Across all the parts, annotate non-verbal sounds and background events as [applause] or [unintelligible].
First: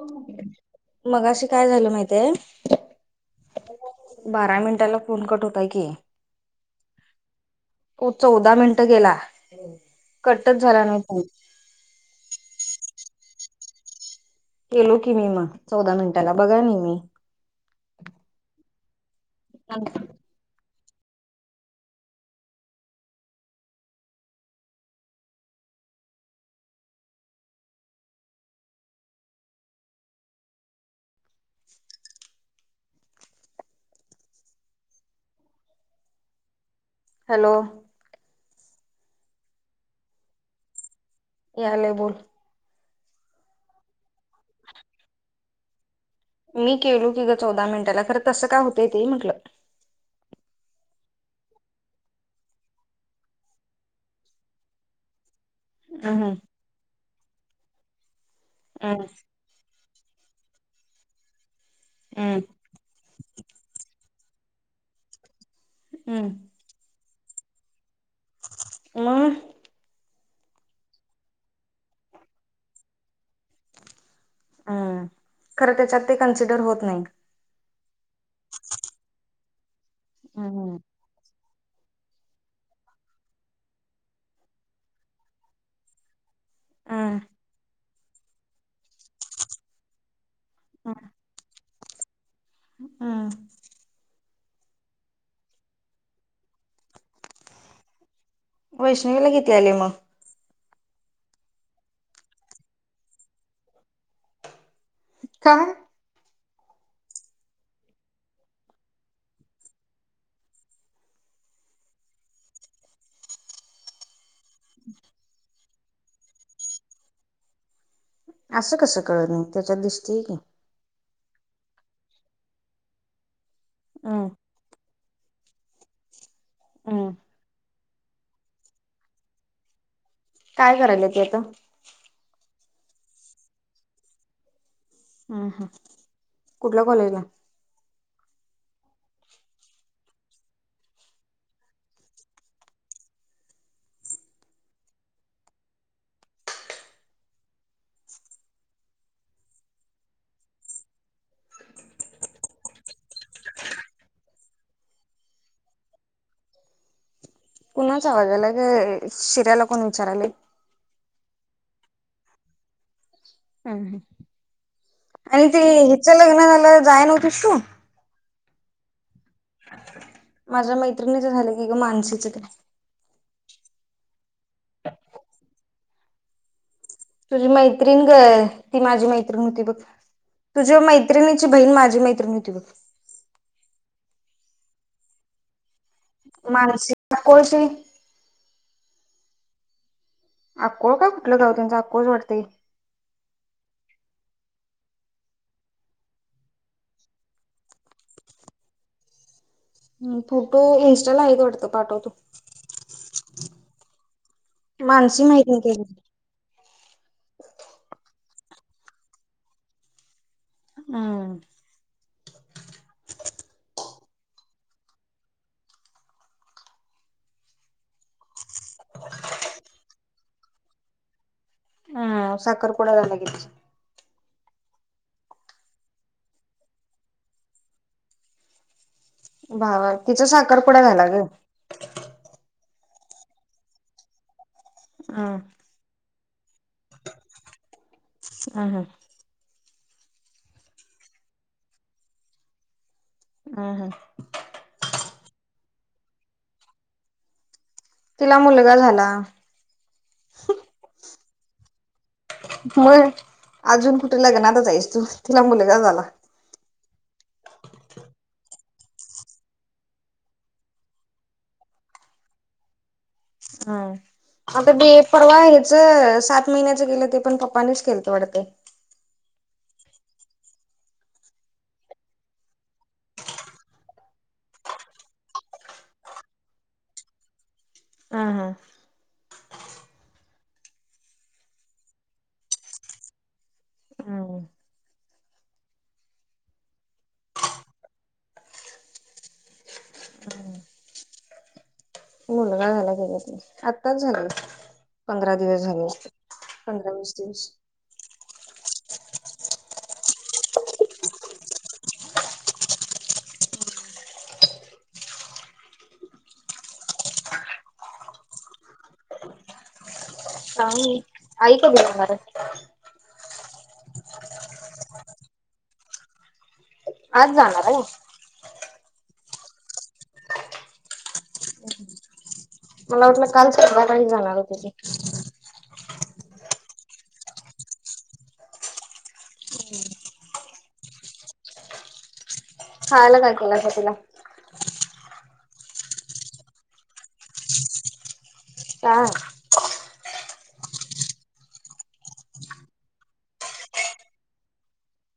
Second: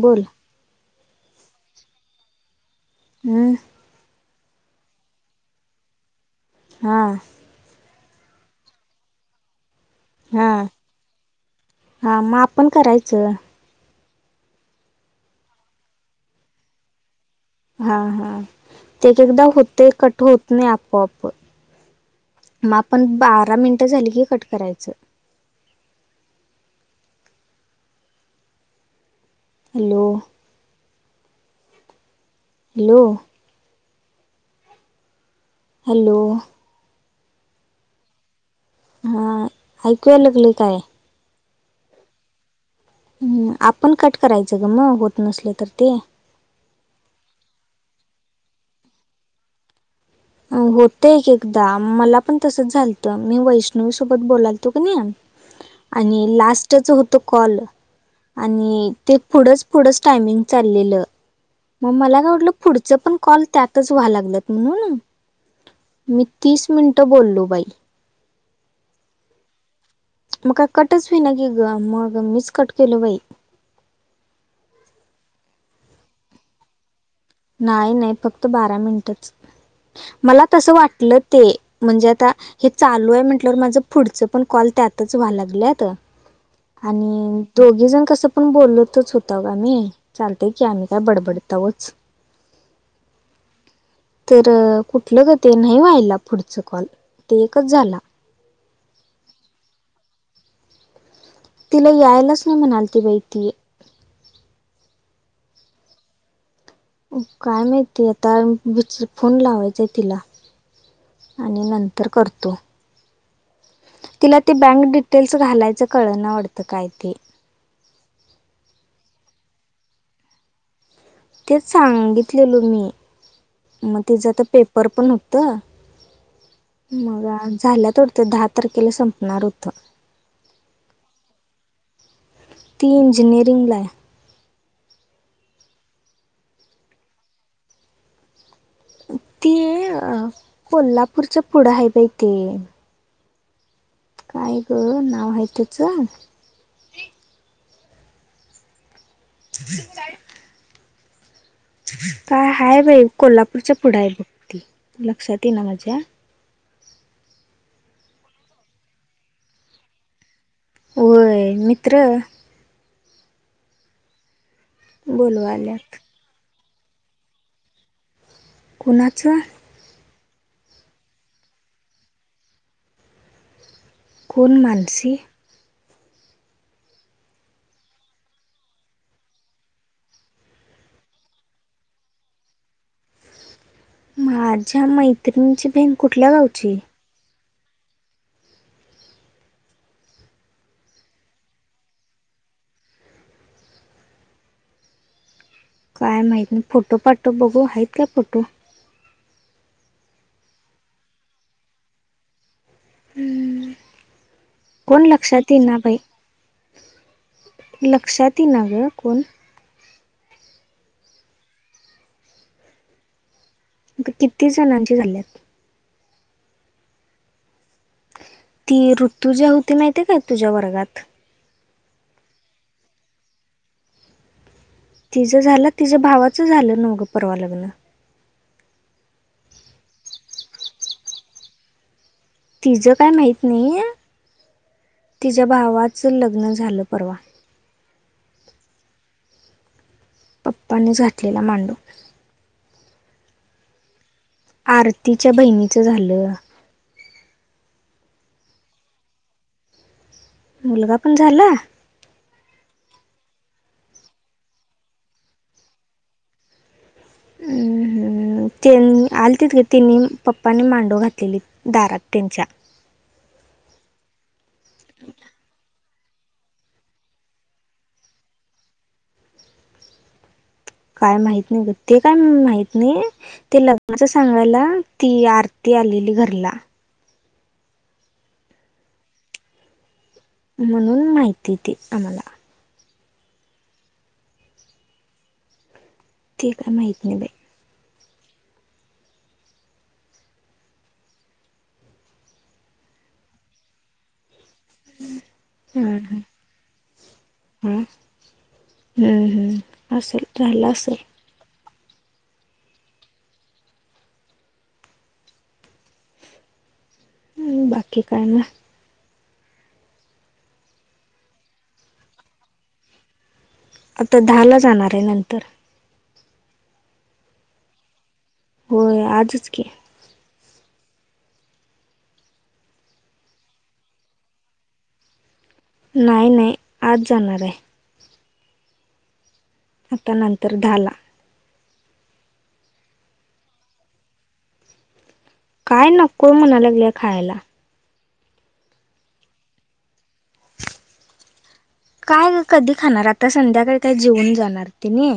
बोल. मग अशी काय झालं माहितय. हमं. बारा मिनिटाला फोन कट होताय की. हां. त चौदा मिनट गेला हा कटच झाला नाही तो. हा मग आपण करायचं. केलो की मी मग चौदा मिनिटाला बघा नि मी. हा हा ते एकदा होते कट होत. नाही आपोआप मग आपण बारा मिनटं झाली की कट करायचं.. हॅलो. हॅलो. हॅलो. हॅलो. हा ऐकूय लगली काय. याले बोल. हम् आपण कट करायचं ग मग होत नसले तर ते. मी केलो की ग चौदा मिनिटाला खरं तसं का होतय ते म्हटलं. होतं एक एकदा मला पण तसच झालतं मी वैष्णवी सोबत बोलायलतो का नाही. आणि हम्म लास्टच होत कॉल आणि हम्म ते पुढच. पुढंच टायमिंग चाललेलं. मग मला काय हम्म वाटलं पुढच पण कॉल त्यातच व्हा लागलत म्हणून मी हम्म तीस. मिनटं बोललो बाई. म. मग कटच भ ना की ग मग मीच कट केलो बाई. हम्म खरं त्याच्यात ते कन्सिडर होत नाही. नाही नाही फक्त बारा मिनिटच मला तस हम्म वाटलं ते. म्हणजे आता हे चालू आहे म्हटलंवर माझ पुढच पण कॉल त्यातच व्हायला लागलं आता. हम्म आणि दोघी जण कसं पण बोलतच होत गमही चालतय की आम्ही काय बडबड. तवच.. हं.. तर कुठलं ग ते नाही व्हायला पुढचा कॉल ते एकच झाला.. वैष्णवीला किती आले मग.. तिला यायलाच नाही म्हणाल त बाहिती.. का.. काय माहितीय आताच फोन लावायचांय तिला.. आणि नंतर करतो.. तिला ते बँक डिटेल्स घालायचं कळण आटतं काय ते.. असं कसं कळ नाही त्याच्या दृष्टी की.. ते सांगितलेल मी मग हम्म तिचं पे.. र पण होत हम्म मग झाल्या तर.. ते दहा तारखेला संपणार होत.. काय करायला ते आता.. ती इंजिनियरिंग ला.. हम् हम कुठल्या कॉलेजला.. ती कोल्हापूरच पुढं आहे बाई ते.. काय ग नाव आहेती चां.. का. काय हाय बाई कोल्हापूरच्या पुढे आहे बघती लक्षात येई ना माझ्या. कुणाच आवाजाला का शिर्याला कोण विचारायला होय मित्र. ह् आणि तेी बोलवाल्यात हिच लग्न झाला जाय नव्हत शू कोणाच. माझ्या मैत्रिणीच झालं की ग मानसचं का. कोण माणसी. तुझी मैत्रीण ग ती माझी मैत्रीण होती बघ. तुझ्या मैत्रिणीची बहीण माझी मैत्रिणी होती बघ. माझ्या मैत्रिणीची बँक कुठल्या गावची. काकश. अको का कुठलं गाव त्यांुचा अकोच वाटतय काय माहित नाही फोटो पाठो बघू आहेत का फोटो फोटो इन्स्ट आहेच वाटतं पाठवतो कोण मानसी माहित लक्षात ये नाही काय ना भाई तुला? लक्षात ये ना ग कोण हम् किती जणांचे झाल्यात ती ऋतू ज्या होती माहितीे काय तुझ्या वर्गात हम् सखर कुड लाग तिझं झालं तिझ भावाचं झालं ना मग परवा लग्न भावा तिचा साखर पुडा घाला ग तिचं काय माहीत नाही हम्म तिच्या भावाचं लग्न झालं परवा अ हा पप्पाने झाातलेला मांडू हम हा आरतीच्या बहिणीचं झालं तिला मुलगा झाला मुलगा पण झाला मग अजून कुठे लग्नात जायस तू तिला मुलगा झाला हम् हम त्यां आलं तिथके त्यांनी पप्पाने मांडव घातलेली दारात त्यांच्या हा आता बी पडवा ह्याच सात महिन्याचं गेलं ते पण पप्पानीच खेळत वाढते काय माहित नाही ग ते काय माहत नाही ते लग्नाच सांगायला ती आरती आलेली घरला ह हां म्हणून माहिती दे आम्हाला हम. ठीक आहे माहीित नाही बा ह मुलगा झाला क आत्ताच झाली पंधरा दिवस झाले अस पंधरा वीस दिवस हां असेल रालं असेल बाकी कारण सांग ऐक गला मर आता दहा ला जाणार आहे नंतर आज जाणार आहे होय आजच घ मला वाटलं काल सपाातारी जाणार होते तेी नाही नाही आज जाणार आहे आता नंतर दहाला खायला काय केलासा का तिला काय नको म्हणालागली खायला का काय ग कधी खाणार आता संध्याकाळी काय जेऊन जाणार ते नाही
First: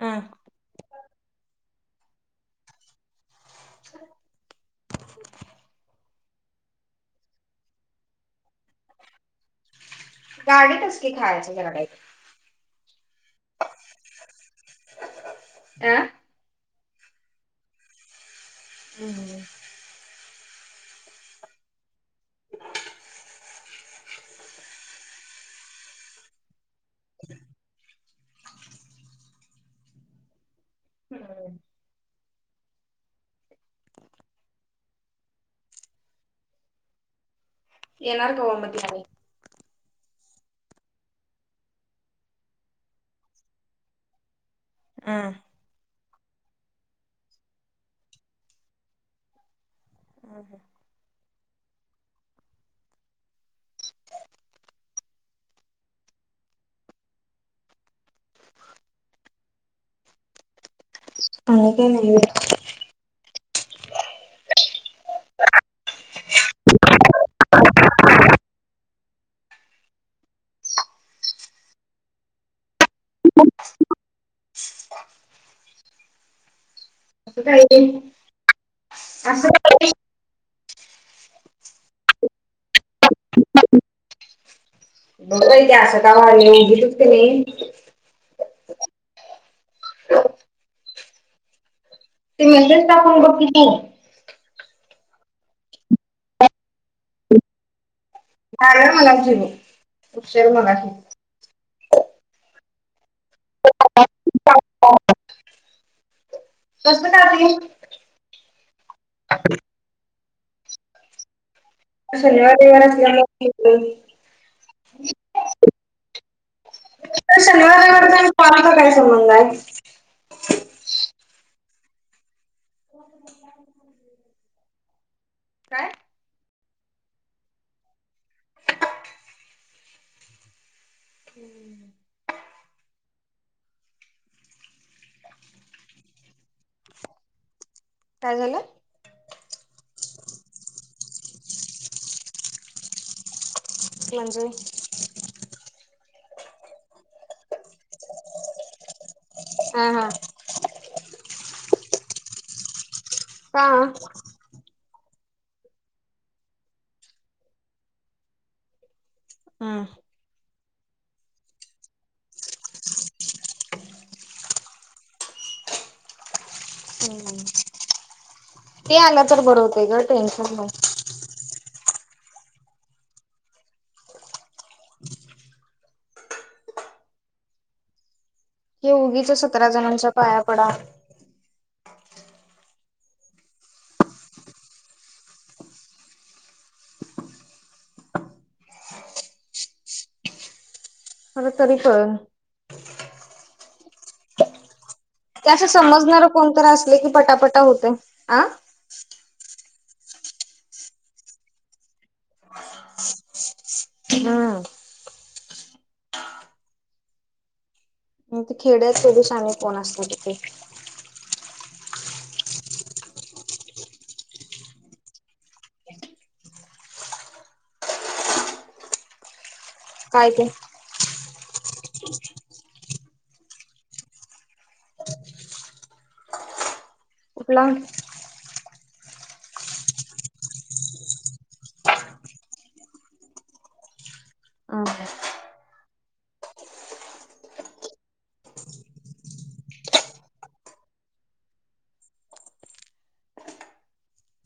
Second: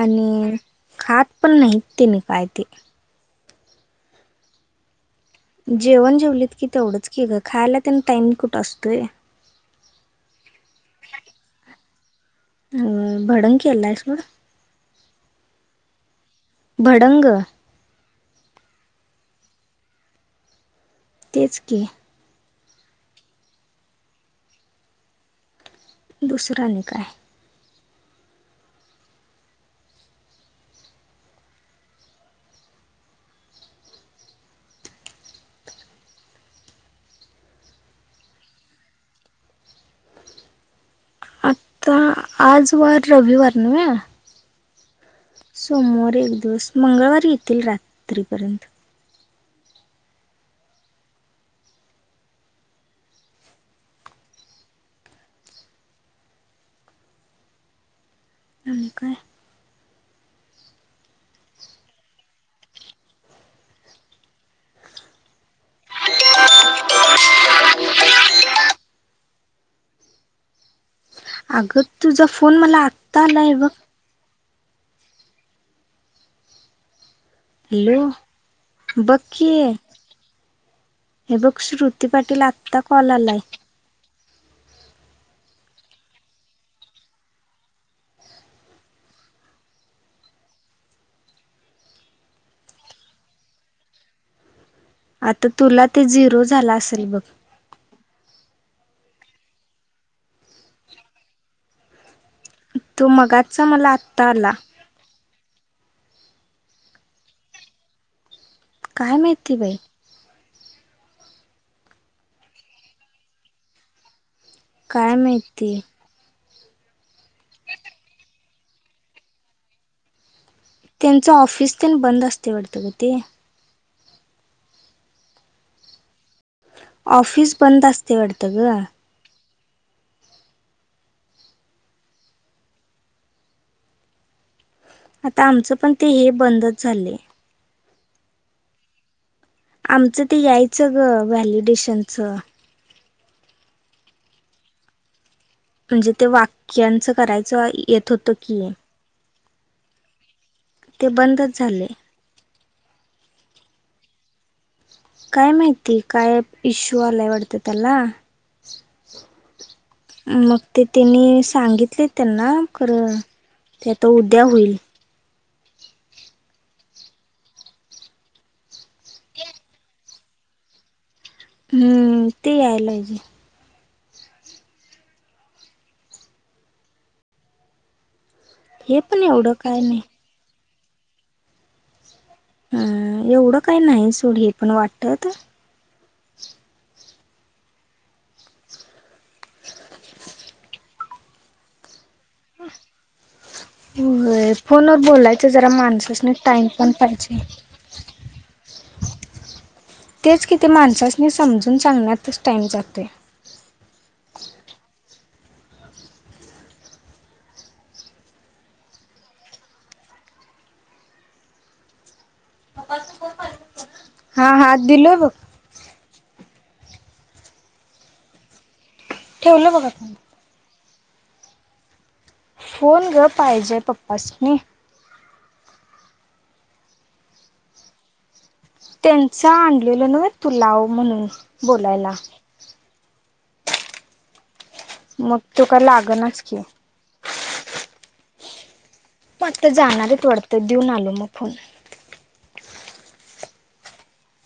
आणि खात पण नाहीत तने काय ते जेवण जेवलीत की तेवढंच की ग खायला त्यांना टाईम कुठं असतोय गाडीतसली खायचं जलाई अ भडंकीिलायस अं भडंग हम् तेच की दुसरा निका आहे येणारर का ओमती काय आता आज वार रविवार न सोमवार एक दिवस मंगळवारी येतील रात्रीपर्यंत आणिने काय अ का नाही अग तुझा फोन मला आत्ता आलाय बघ असं काय ते हॅलो बघ कि असं ये काय हे बघ श्रुती पाटील आता कॉललाय ते असं कावा उभीचचते नाही ह ते म्हतेच टा आपण बघकीी त आता तुला ते झिरो झाला असेल बघ झाड मला ठेव उशर मला ठेव तो मगाचा मला आत्ता आला तुस बताते काय माहितीती बाई शनिवार देार अस काय माहिती तर शनिवाराकड कोराचा काही संबंध आहे त्यांच ऑफिस प बंद असते वाटत का ते हम्म काय ऑफिस बंद असते वाटतं ग हम्म आता आमचं पण ते हे बंदच झालं काय झालं आमचं ते यायचं ग व्हॅलिडेशनचं कलंज म्हणजे ते वाक्यांचं करायचं येत होतं की हा हा ते बंदच झाले हा काय माहिती काय इश्यू आलायवटतं त्याला हा मग ते त्यांनी सांगितले त्यांना खं ते आता उद्या होईल हम् ते आलं तर बरं होतंय ग टेन्शन नाही हम्म ते यायलाजे हे पण उगीच एवढं सतरा काय नाही. जणांच्या पाया पडा. हम एवढं काही नाही सोड हे पण वाटतत. [unintelligible] मर तरी प. फोनवर बोलाय. ते असं जरा समजणार माणसा कोणत टाइम पण असले की पाहिजे. पटापटा होते आ तेच किती माणसानी समजून सांगण्यातच टाइम जाते. हा. मग ते खेड्यात प्रदेशाने कोण असतो तिथे. ण. हा हात दिलोघ. ठेवलं बघा तही. काय ते फोन ग पाहिजे पप्पाास नि. अपला. त्यांचा आणलेलं ना तुलाव म्हणून बोलायला. हम्म मग तु का लागनच की मता जाणारच वडत देऊन आलो मग फोन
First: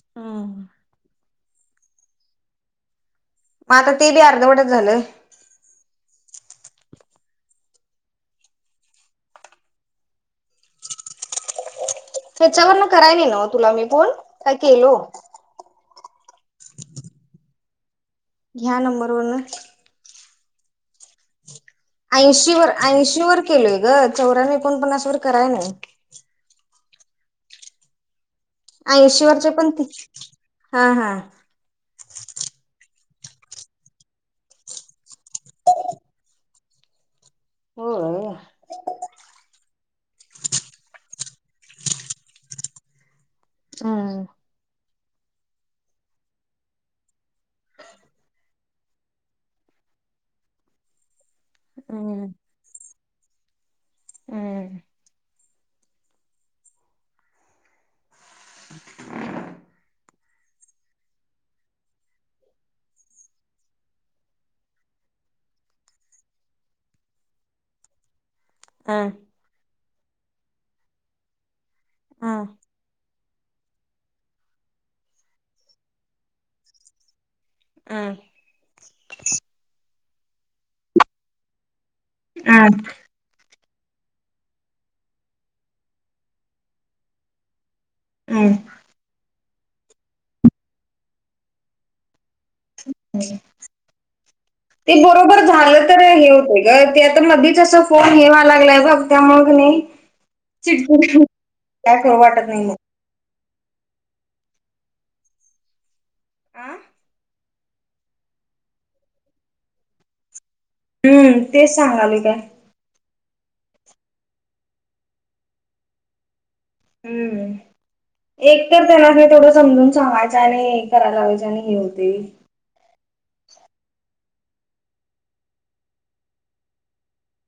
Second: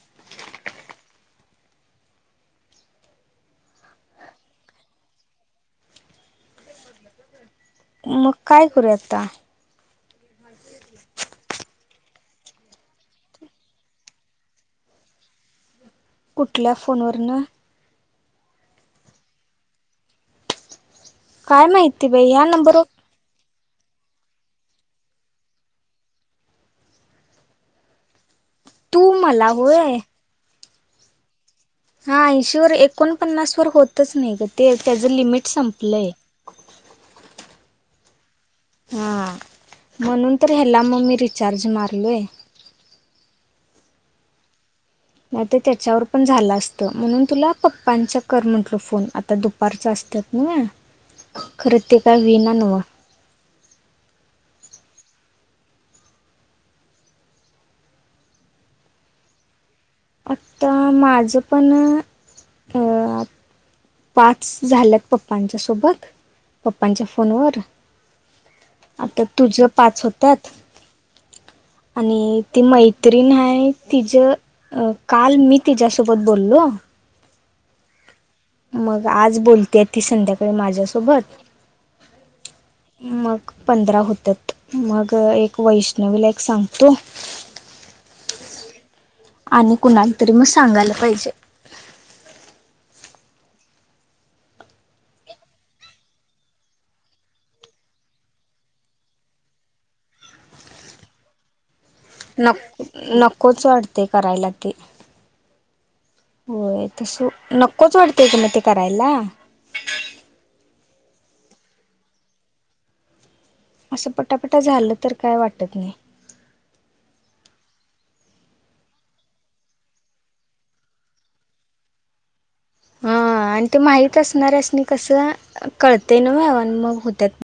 हम्म मग आता ते बी अर्धवटच झालं. मग काय करू आत्ता. त्याच्यावर न कराय नाही ना तुला मी पण काय केलो. कुठल्या फोनवरनं. ह्या नंबर वरन. काय माहित. ऐंशी वर ऐंशी वर केलोय ग चौऱ्या एकोणपन्नास वर कराय नाही. तू ऐंशी मला वरचे पण ती होय. हा हा. हा ऐंशीवरर एकोणपन्नास वर होतच नाही ग ते त्याचं लिमिट संपलंय. हो. हा म्हणून तर ह्याला मग मी रिचार्ज मारलोय, हा. नाही ते त्याच्यावर पण झालं असत म्हणून तुला पप्पांचा कर म्हटल फोन आता दुप, वापारच असतात न खरं ते काय हम्म विना न. आता माझं पण अ. पाच झाल्यात पप्पांच्या सोबत पप्पांच्या फोनवर. हम्म आता तुझ पाच होतात आणि ते मै. तरी नाही तिज काल मी तिच्या्यासोबत बोललो. हं. मग आज बोलतेय ती संध्याकाळी माझ्यासोबत. आध. मग पंधरा होतात मग एक वैष्णवीला एक सांगतो. हम्. आणि कुणाला तरी मग सांगायला पाहिजे. ह्. ह. ते बरोबर झालं तर हे होते ग ते आता मधीच अस फोन हेवा लागलाय बघ. त्या मगने चिडगून रूम. नक नकोच वाटते करायला ते. होय तस नक्कोच वाटतेय तुम्ही ते करायला. हम्म तेच सांगाले काय. असं पटापटा झालं तर काय वाटत नाही. हम्म. एक तर त्यांना हे थोडं समजून सांगायचं आणि करायला लावायचे आणि हे होते हा आणि ते माहत असणाऱ्यासनी कसं कळतंय ना बा आणि मग होत्यात